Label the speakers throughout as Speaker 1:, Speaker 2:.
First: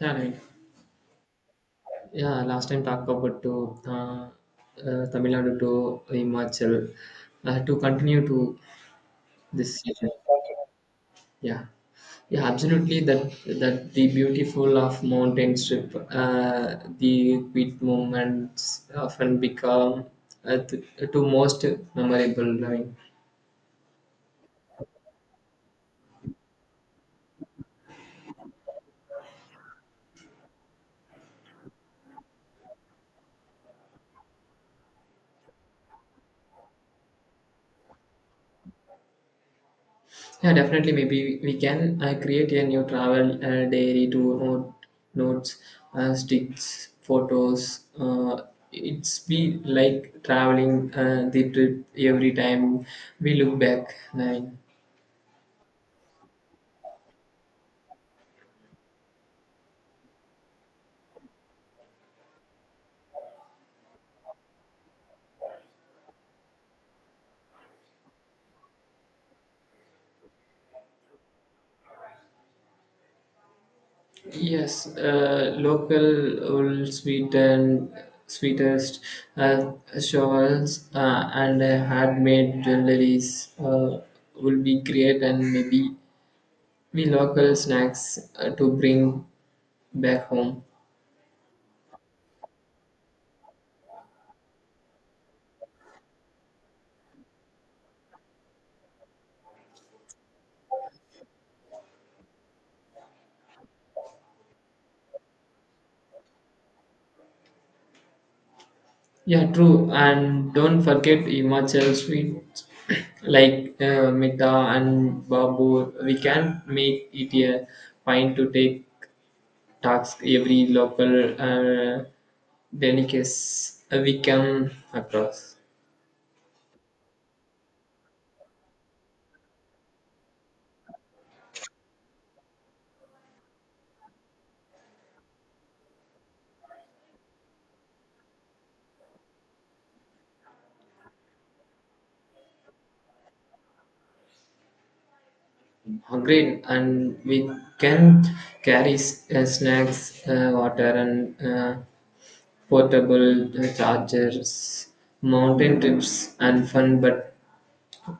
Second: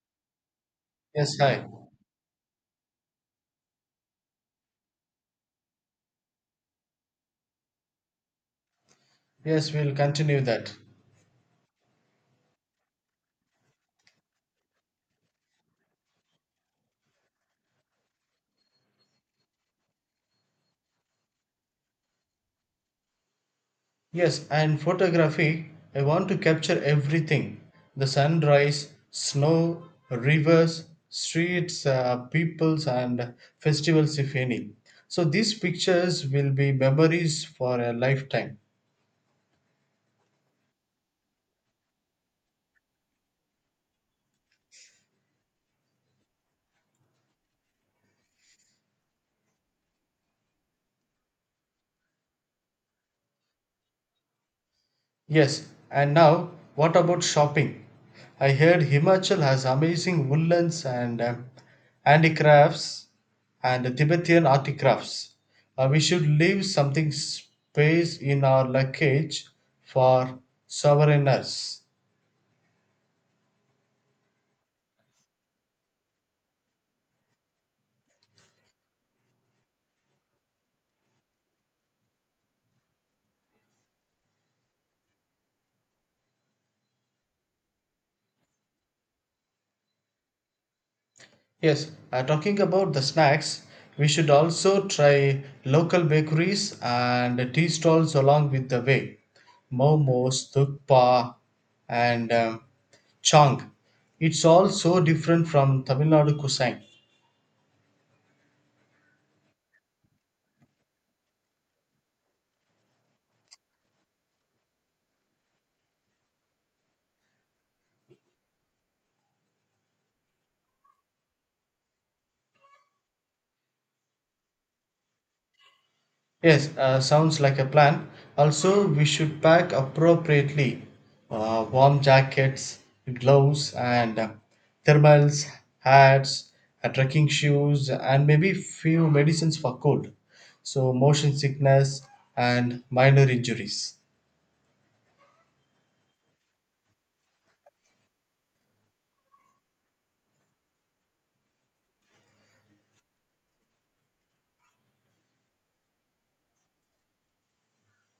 Speaker 1: Yeah, right.
Speaker 2: Yes, hi.
Speaker 1: Yeah, last time talk about to Tamil Nadu to Himachal, to continue to
Speaker 2: Yes,
Speaker 1: this
Speaker 2: we'll
Speaker 1: season.
Speaker 2: continue that.
Speaker 1: Yeah, yeah, absolutely. That the beautiful of mountain strip, uh, the quiet moments often become uh, to, to most memorable. I mean.
Speaker 2: Yes, and photography, I want to capture everything: the sunrise, snow, rivers, streets, peoples, and festivals, if any. So these pictures will be memories for a lifetime.
Speaker 1: Yeah, definitely. Maybe we can create a new travel diary to notes, sticks, photos. It's be like traveling the trip every time we look back. Nine.
Speaker 2: Yes, and now what about shopping? I heard Himachal has amazing woolens and handicrafts and Tibetan artifacts. We should leave something space in our luggage for sovereigners.
Speaker 1: Yes, local old sweet and sweetest uh, shawls, and handmade jewelries will be great, and maybe we local snacks to bring back home.
Speaker 2: Yes, talking about the snacks, we should also try local bakeries and tea stalls along with the way. Momos, Thukpa, and Chang. It's all so different from Tamil Nadu cuisine.
Speaker 1: Yeah, true. And don't forget Himachal sweets like Mita and Babu. We can make it a point to take tasks every local delicacy we come across.
Speaker 2: Yes, sounds like a plan. Also, we should pack appropriately warm jackets, gloves, and thermals, hats, trekking shoes, and maybe few medicines for cold, so motion sickness and minor injuries.
Speaker 1: Hungry and we can carry snacks, water and portable chargers. Mountain trips and fun, but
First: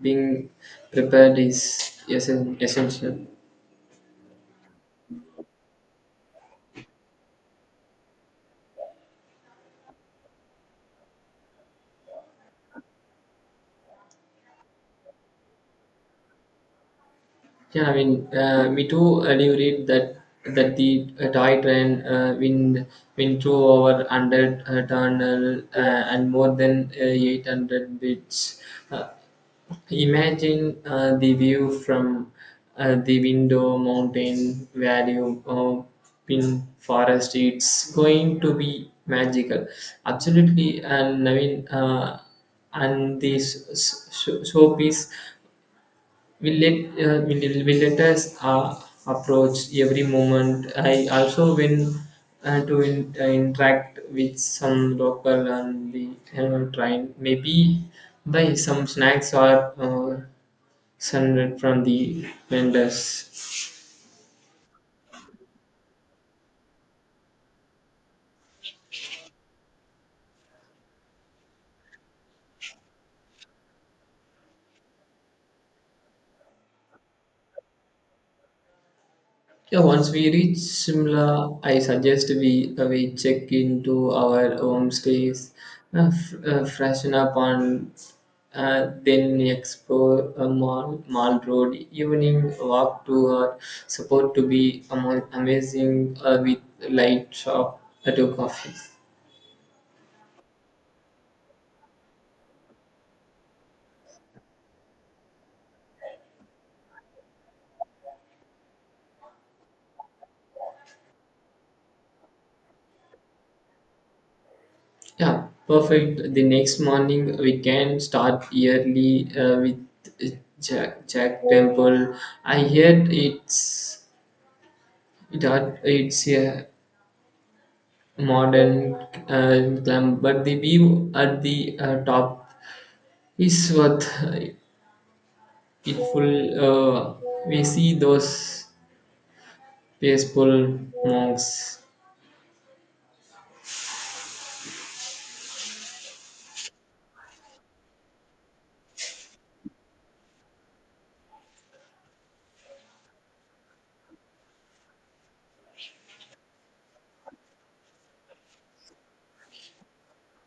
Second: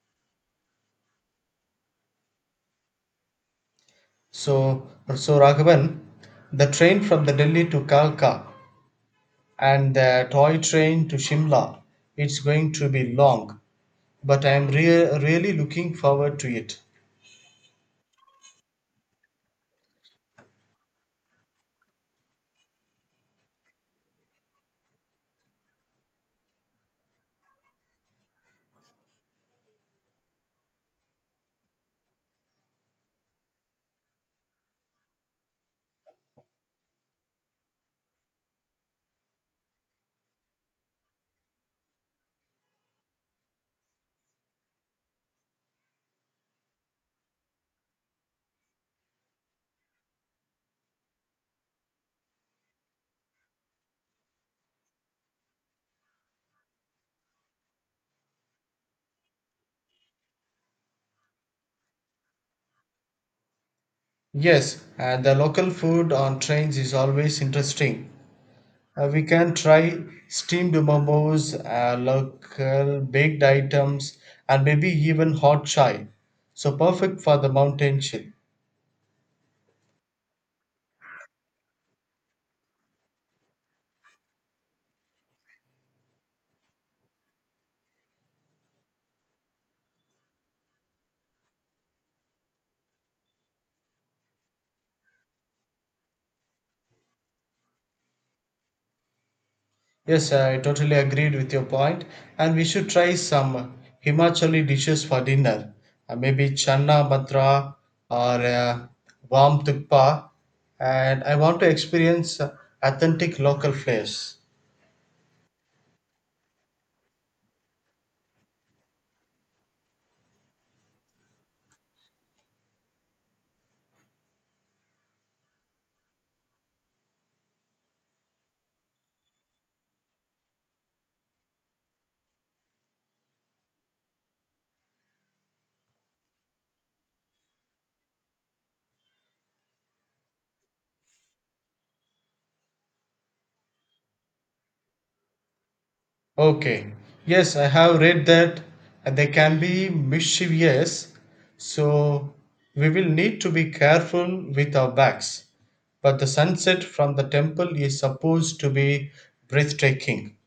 Speaker 1: being prepared is essential.
Speaker 2: So, so Raghavan, the train from the Delhi to Kalka and the toy train to Shimla, it's going to be long, but really looking forward to it.
Speaker 1: Yeah, I mean, we do read that the toy train win two over hundred tunnel, and more than 800 bits. Uh, Imagine the view from the window, mountain, valley, pin forest. It's going to be magical, absolutely. And I mean, and this showpiece will let will let us approach every moment. I also when interact with some local and the train maybe buy some snacks or sunlight from the vendors.
Speaker 2: Yes, and the local food on trains is always interesting. We can try steamed momos, local baked items, and maybe even hot chai. So perfect for the mountain chill.
Speaker 1: Yeah, once we reach Simla, I suggest we check into our homestays, freshen up, and then explore a Mall Road. Evening walk to are supposed to be amazing, with light shop to coffee.
Speaker 2: Yes, I totally agreed with your point, and we should try some Himachali dishes for dinner. Maybe channa matra or warm tukpa, and I want to experience authentic local flavors.
Speaker 1: Yeah, perfect. The next morning we can start early with Jack Temple. I heard it's a modern climb, but the view at the top is worth it full. We see those peaceful monks.
Speaker 2: Okay. Yes, I have read that they can be mischievous, so we will need to be careful with our backs. But the sunset from the temple is supposed to be breathtaking.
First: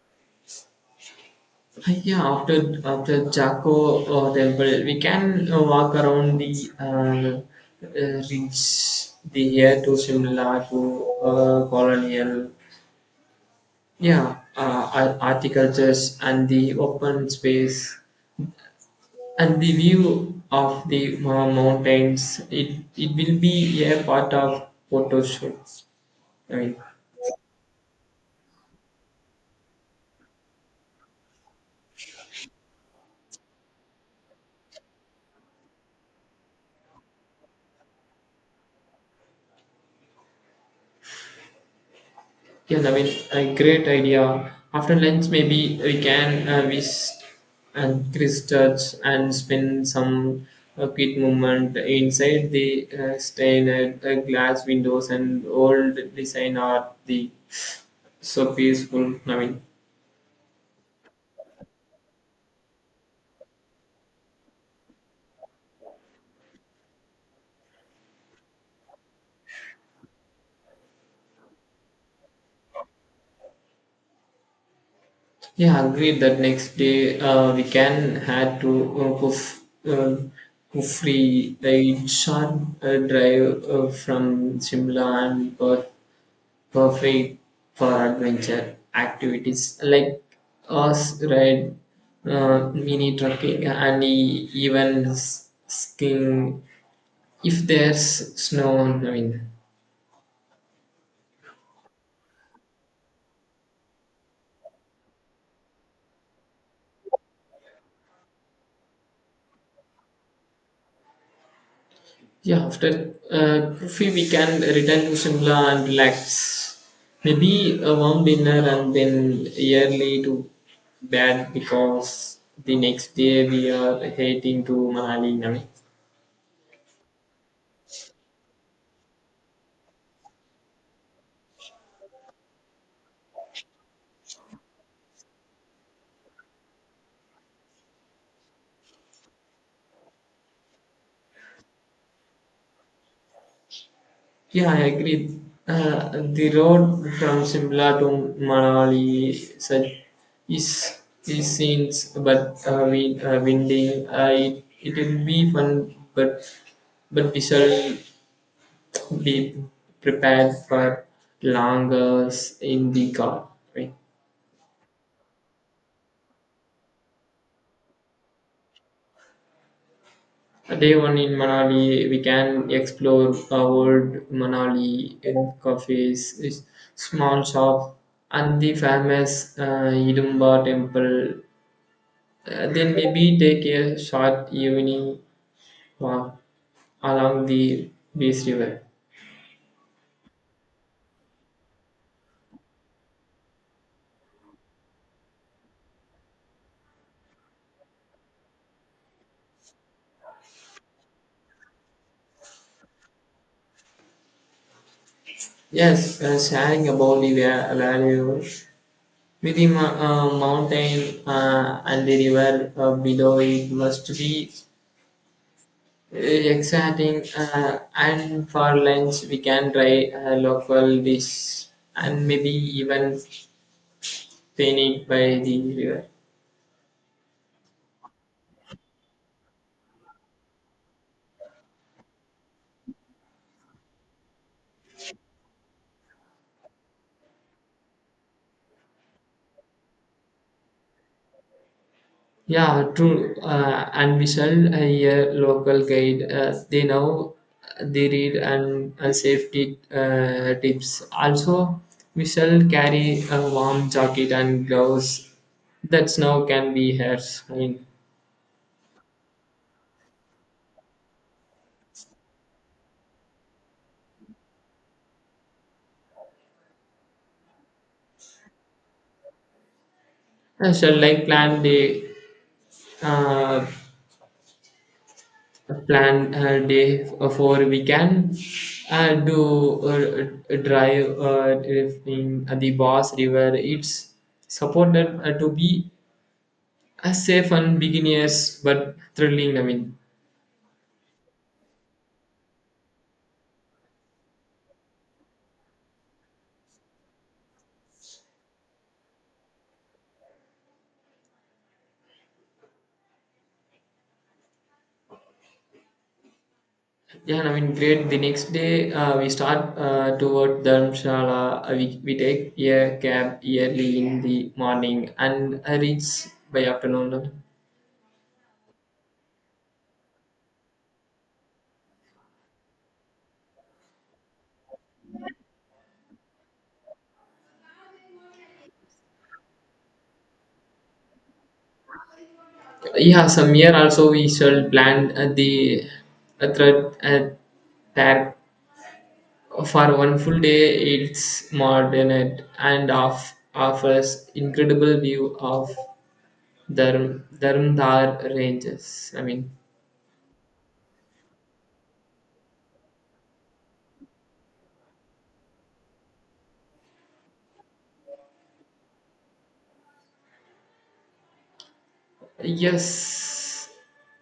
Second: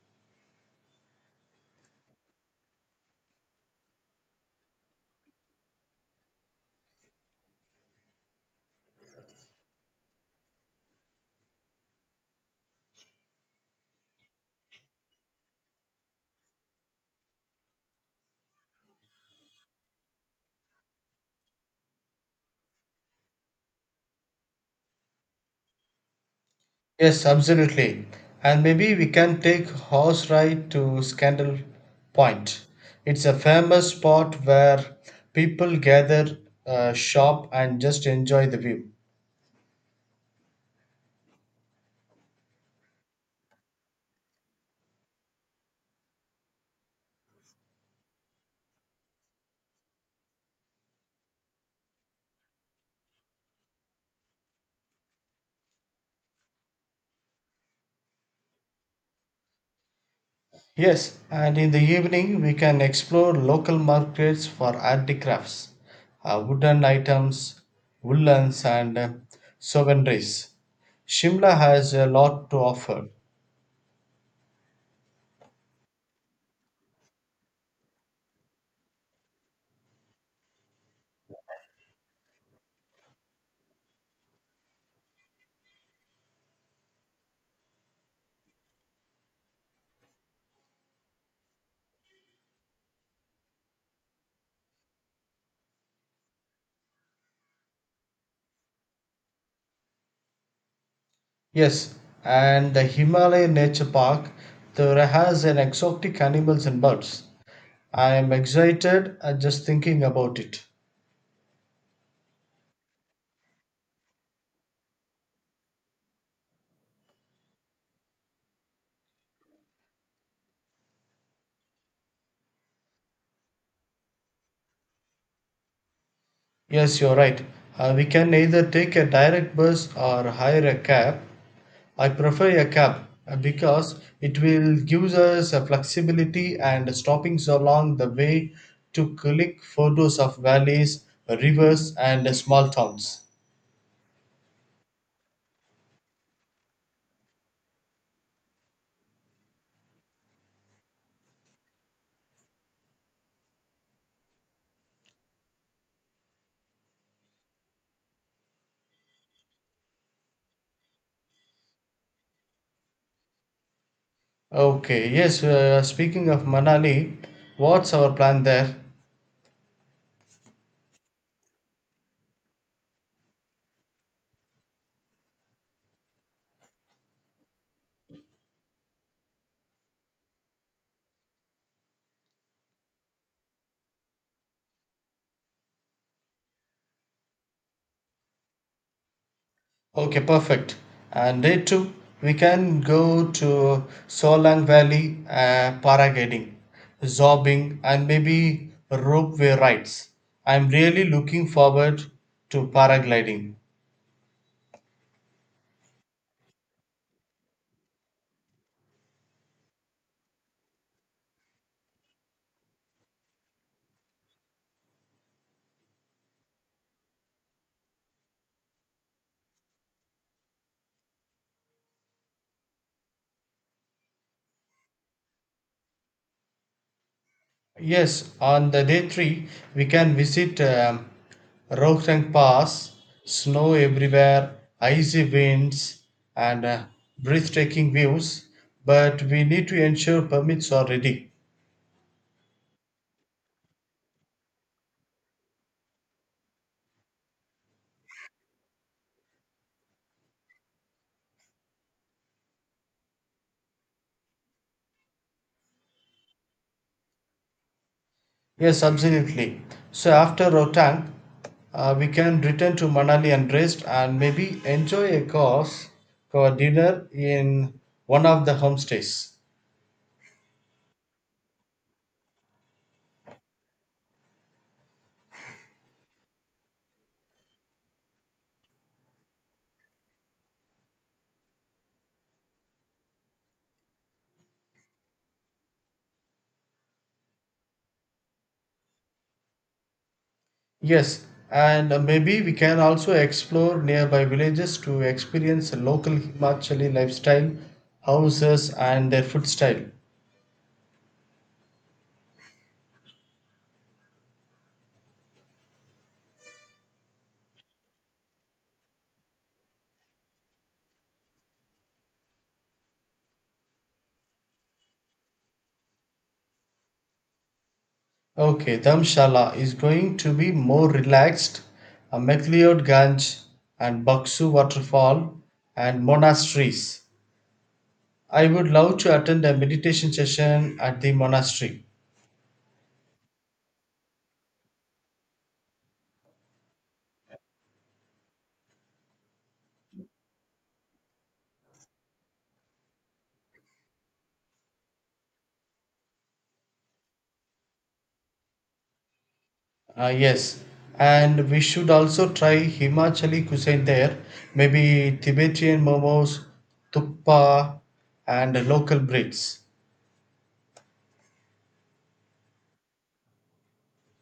Speaker 1: Yeah, after Jaco temple, we can walk around the reach the here to Shimla to colonial. Yeah, horticultures and the open space. And the view of the mountains, it will be a part of photo shoots. I mean,
Speaker 2: Yes, absolutely. And maybe we can take horse ride to Scandal Point. It's a famous spot where people gather, shop, and just enjoy the view.
Speaker 1: yes, I mean, a great idea. After lunch, maybe we can visit and Christchurch and spend some quick moment inside the stained glass windows and old design art. The so peaceful. I mean.
Speaker 2: Yes, and in the evening we can explore local markets for handicrafts, wooden items, woolens, and souvenirs. Shimla has a lot to offer.
Speaker 1: Yeah, agreed that next day we can had to uh, Kuf, uh, Kufri, a short drive from Shimla and Perth, perfect for adventure activities like horse ride, mini trekking, and even skiing if there's snow. I mean.
Speaker 2: Yes, and the Himalaya Nature Park there has an exotic animals and birds. I am excited just thinking about it.
Speaker 1: Yeah, after coffee, we can return to Shimla and relax. Maybe a warm dinner and then early to bed because the next day we are heading to Manali. Navi.
Speaker 2: Yes, you're right. We can either take a direct bus or hire a cab. I prefer a cab because it will give us a flexibility and stopping so along the way to click photos of valleys, rivers, and small towns.
Speaker 1: Yeah, I agree. The road from Shimla to Manali such is is scenes, but winding. I It will be fun, but we shall be prepared for long hours in the car. Right.
Speaker 2: Okay, yes, speaking of Manali, what's our plan there?
Speaker 1: Day one in Manali, we can explore old Manali in cafes, small shop, and the famous Idumba temple. Then maybe take a short evening walk along the Beast River.
Speaker 2: Okay, perfect. And day two, we can go to Solang Valley, paragliding, zorbing, and maybe ropeway rides. I'm really looking forward to paragliding.
Speaker 1: Yes, sharing about the value. With the mountain and the river below it must be exciting. And for lunch, we can try a local dish and maybe even painting by the river.
Speaker 2: Yes, on the day three, we can visit Rohtang Pass, snow everywhere, icy winds, and breathtaking views. But we need to ensure permits are ready.
Speaker 1: Yeah, true. And we sell a local guide. They know they read and safety tips. Also, we sell carry a warm jacket and gloves that snow can be hers. I mean,
Speaker 2: Yes, absolutely. So after Rohtang, we can return to Manali and rest and maybe enjoy a course for dinner in one of the homestays.
Speaker 1: shall like uh, plan day for weekend. Do drive in the Boss River. It's supported to be a safe and beginners but thrilling. I mean.
Speaker 2: Yes, and maybe we can also explore nearby villages to experience local Himachali lifestyle, houses, and their food style.
Speaker 1: Yeah, I mean, great. The next day, we start toward Dharamshala. We take a cab early in the morning and reach by afternoon.
Speaker 2: Okay, Dhamshala is going to be more relaxed. MacLeod Ganj and Baksu waterfall and monasteries. I would love to attend a meditation session at the monastery.
Speaker 1: Yeah, some year also we shall plan the thread that for one full day it's modern it and offers incredible view of Dharamdar ranges. I mean.
Speaker 2: Yes, and we should also try Himachali cuisine there. Maybe Tibetan momos, thuppa, and local breeds.
Speaker 1: Yes,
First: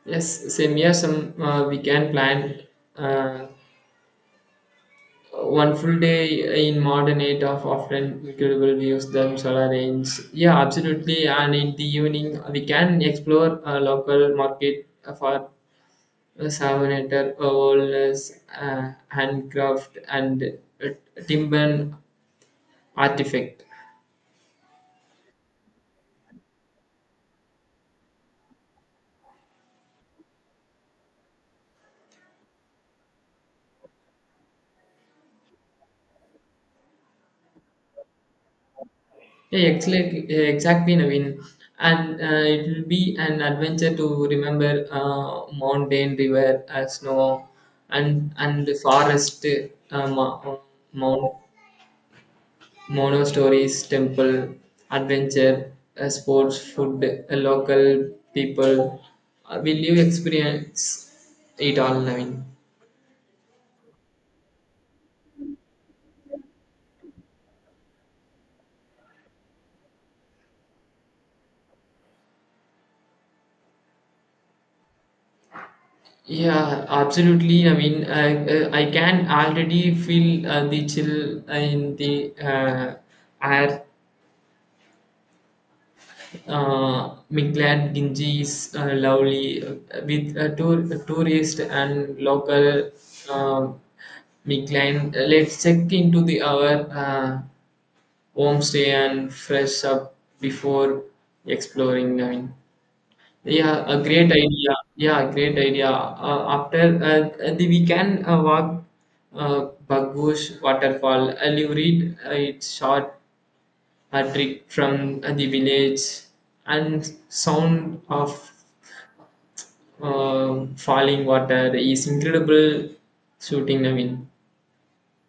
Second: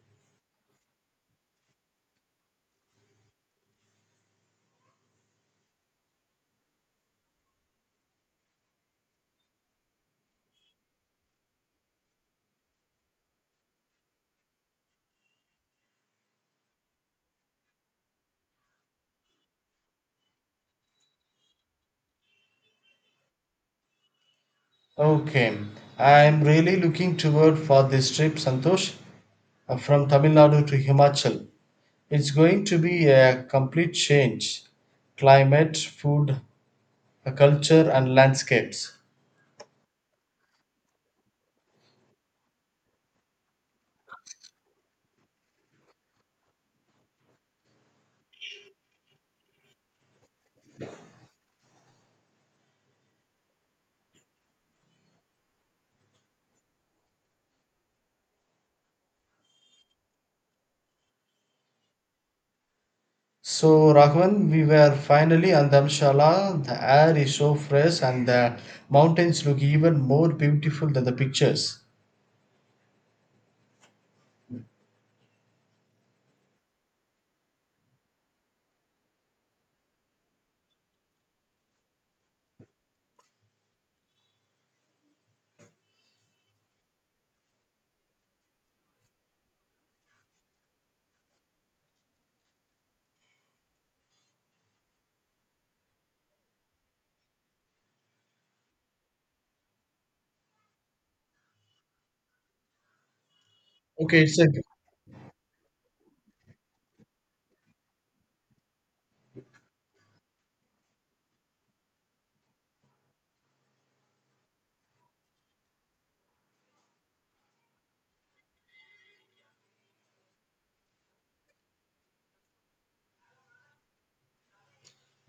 Speaker 1: yes, same here. Some we can plan uh, one full day in modern eight of often incredible views them solar range. Yeah, absolutely. And in the evening, we can explore a local market for savanator, wellness, handcraft, and uh, timber artifact.
Speaker 2: Okay, I'm really looking toward for this trip, Santosh, from Tamil Nadu to Himachal. It's going to be a complete change, climate, food, culture, and landscapes.
Speaker 1: Yeah, exactly, exactly, Naveen. And it will be an adventure to remember mountain, river, snow, and the forest, uh, mo- mount, mono stories, temple, adventure, sports, food, local people. Will you experience it all, Naveen?
Speaker 2: So, Rahman, we were finally on Dharamshala. The air is so fresh, and the mountains look even more beautiful than the pictures.
Speaker 1: Yeah, absolutely. I mean, I can already feel the chill in the air. Miklad Ginji is lovely with tourist and local uh, Miklan. Let's check into the our homestay and fresh up before exploring. I mean. Yeah, a
Speaker 2: Okay,
Speaker 1: great
Speaker 2: it's a
Speaker 1: idea. Yeah, great idea. After the we can walk Bagbush waterfall. I'll you read its short Patrick from the village and sound of falling water is incredible shooting Naveen.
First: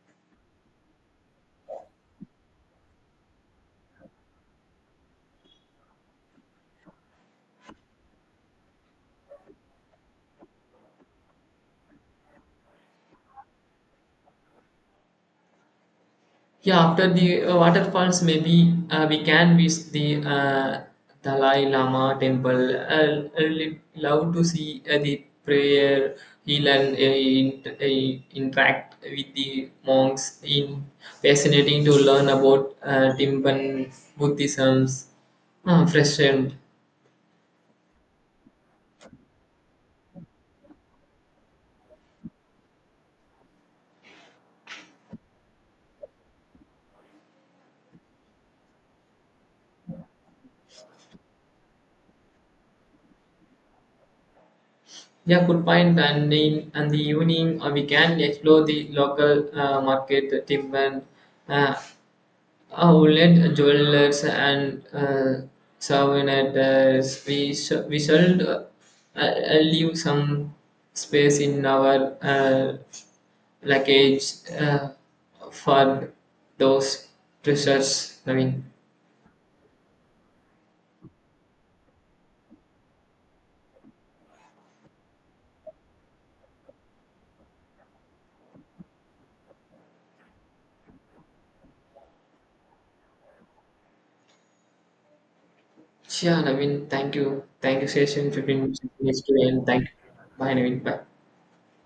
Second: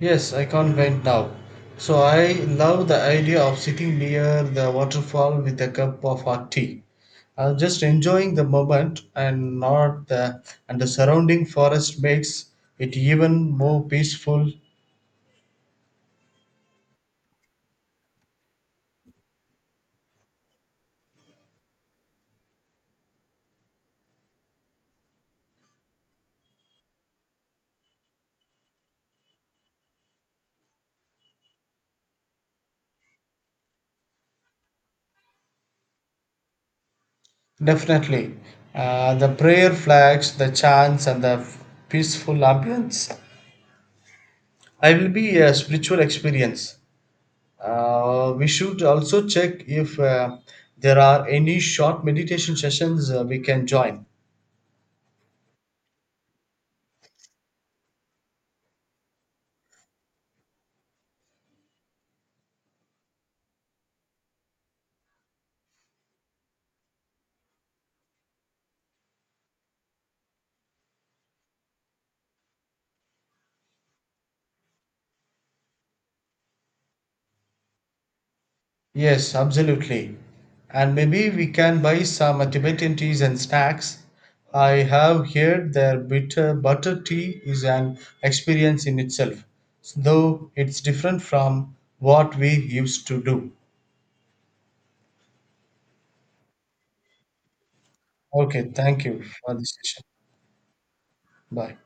Speaker 2: yes, I can't wait now. So, I love the idea of sitting near the waterfall with a cup of hot tea. I'm just enjoying the moment and not the and the surrounding forest makes it even more peaceful.
Speaker 1: Yeah, after the waterfalls, maybe we can visit the Dalai Lama temple. I really love to see the prayer, heal, and interact with the monks. In fascinating to learn about Timpan Buddhism's fresh air.
Speaker 2: Definitely. The prayer flags, the chants, and the peaceful ambience. I will be a spiritual experience. We should also check if there are any short meditation sessions we can join.
Speaker 1: Yeah, good point. And the evening, we can explore the local market, Timban, uh, outlet, jewelers, and souvenirs. We shall leave some space in our luggage for those treasures. I mean.
Speaker 2: Yes, absolutely. And maybe we can buy some Tibetan teas and snacks. I have heard their bitter butter tea is an experience in itself, though it's different from what we used to do.
Speaker 1: Yeah, I mean, thank you, session.
Speaker 2: Okay,
Speaker 1: Fifteen
Speaker 2: thank
Speaker 1: minutes
Speaker 2: you
Speaker 1: to
Speaker 2: for
Speaker 1: end.
Speaker 2: this
Speaker 1: Thank you.
Speaker 2: session.
Speaker 1: Bye, Naveen. Bye.
Speaker 2: Bye.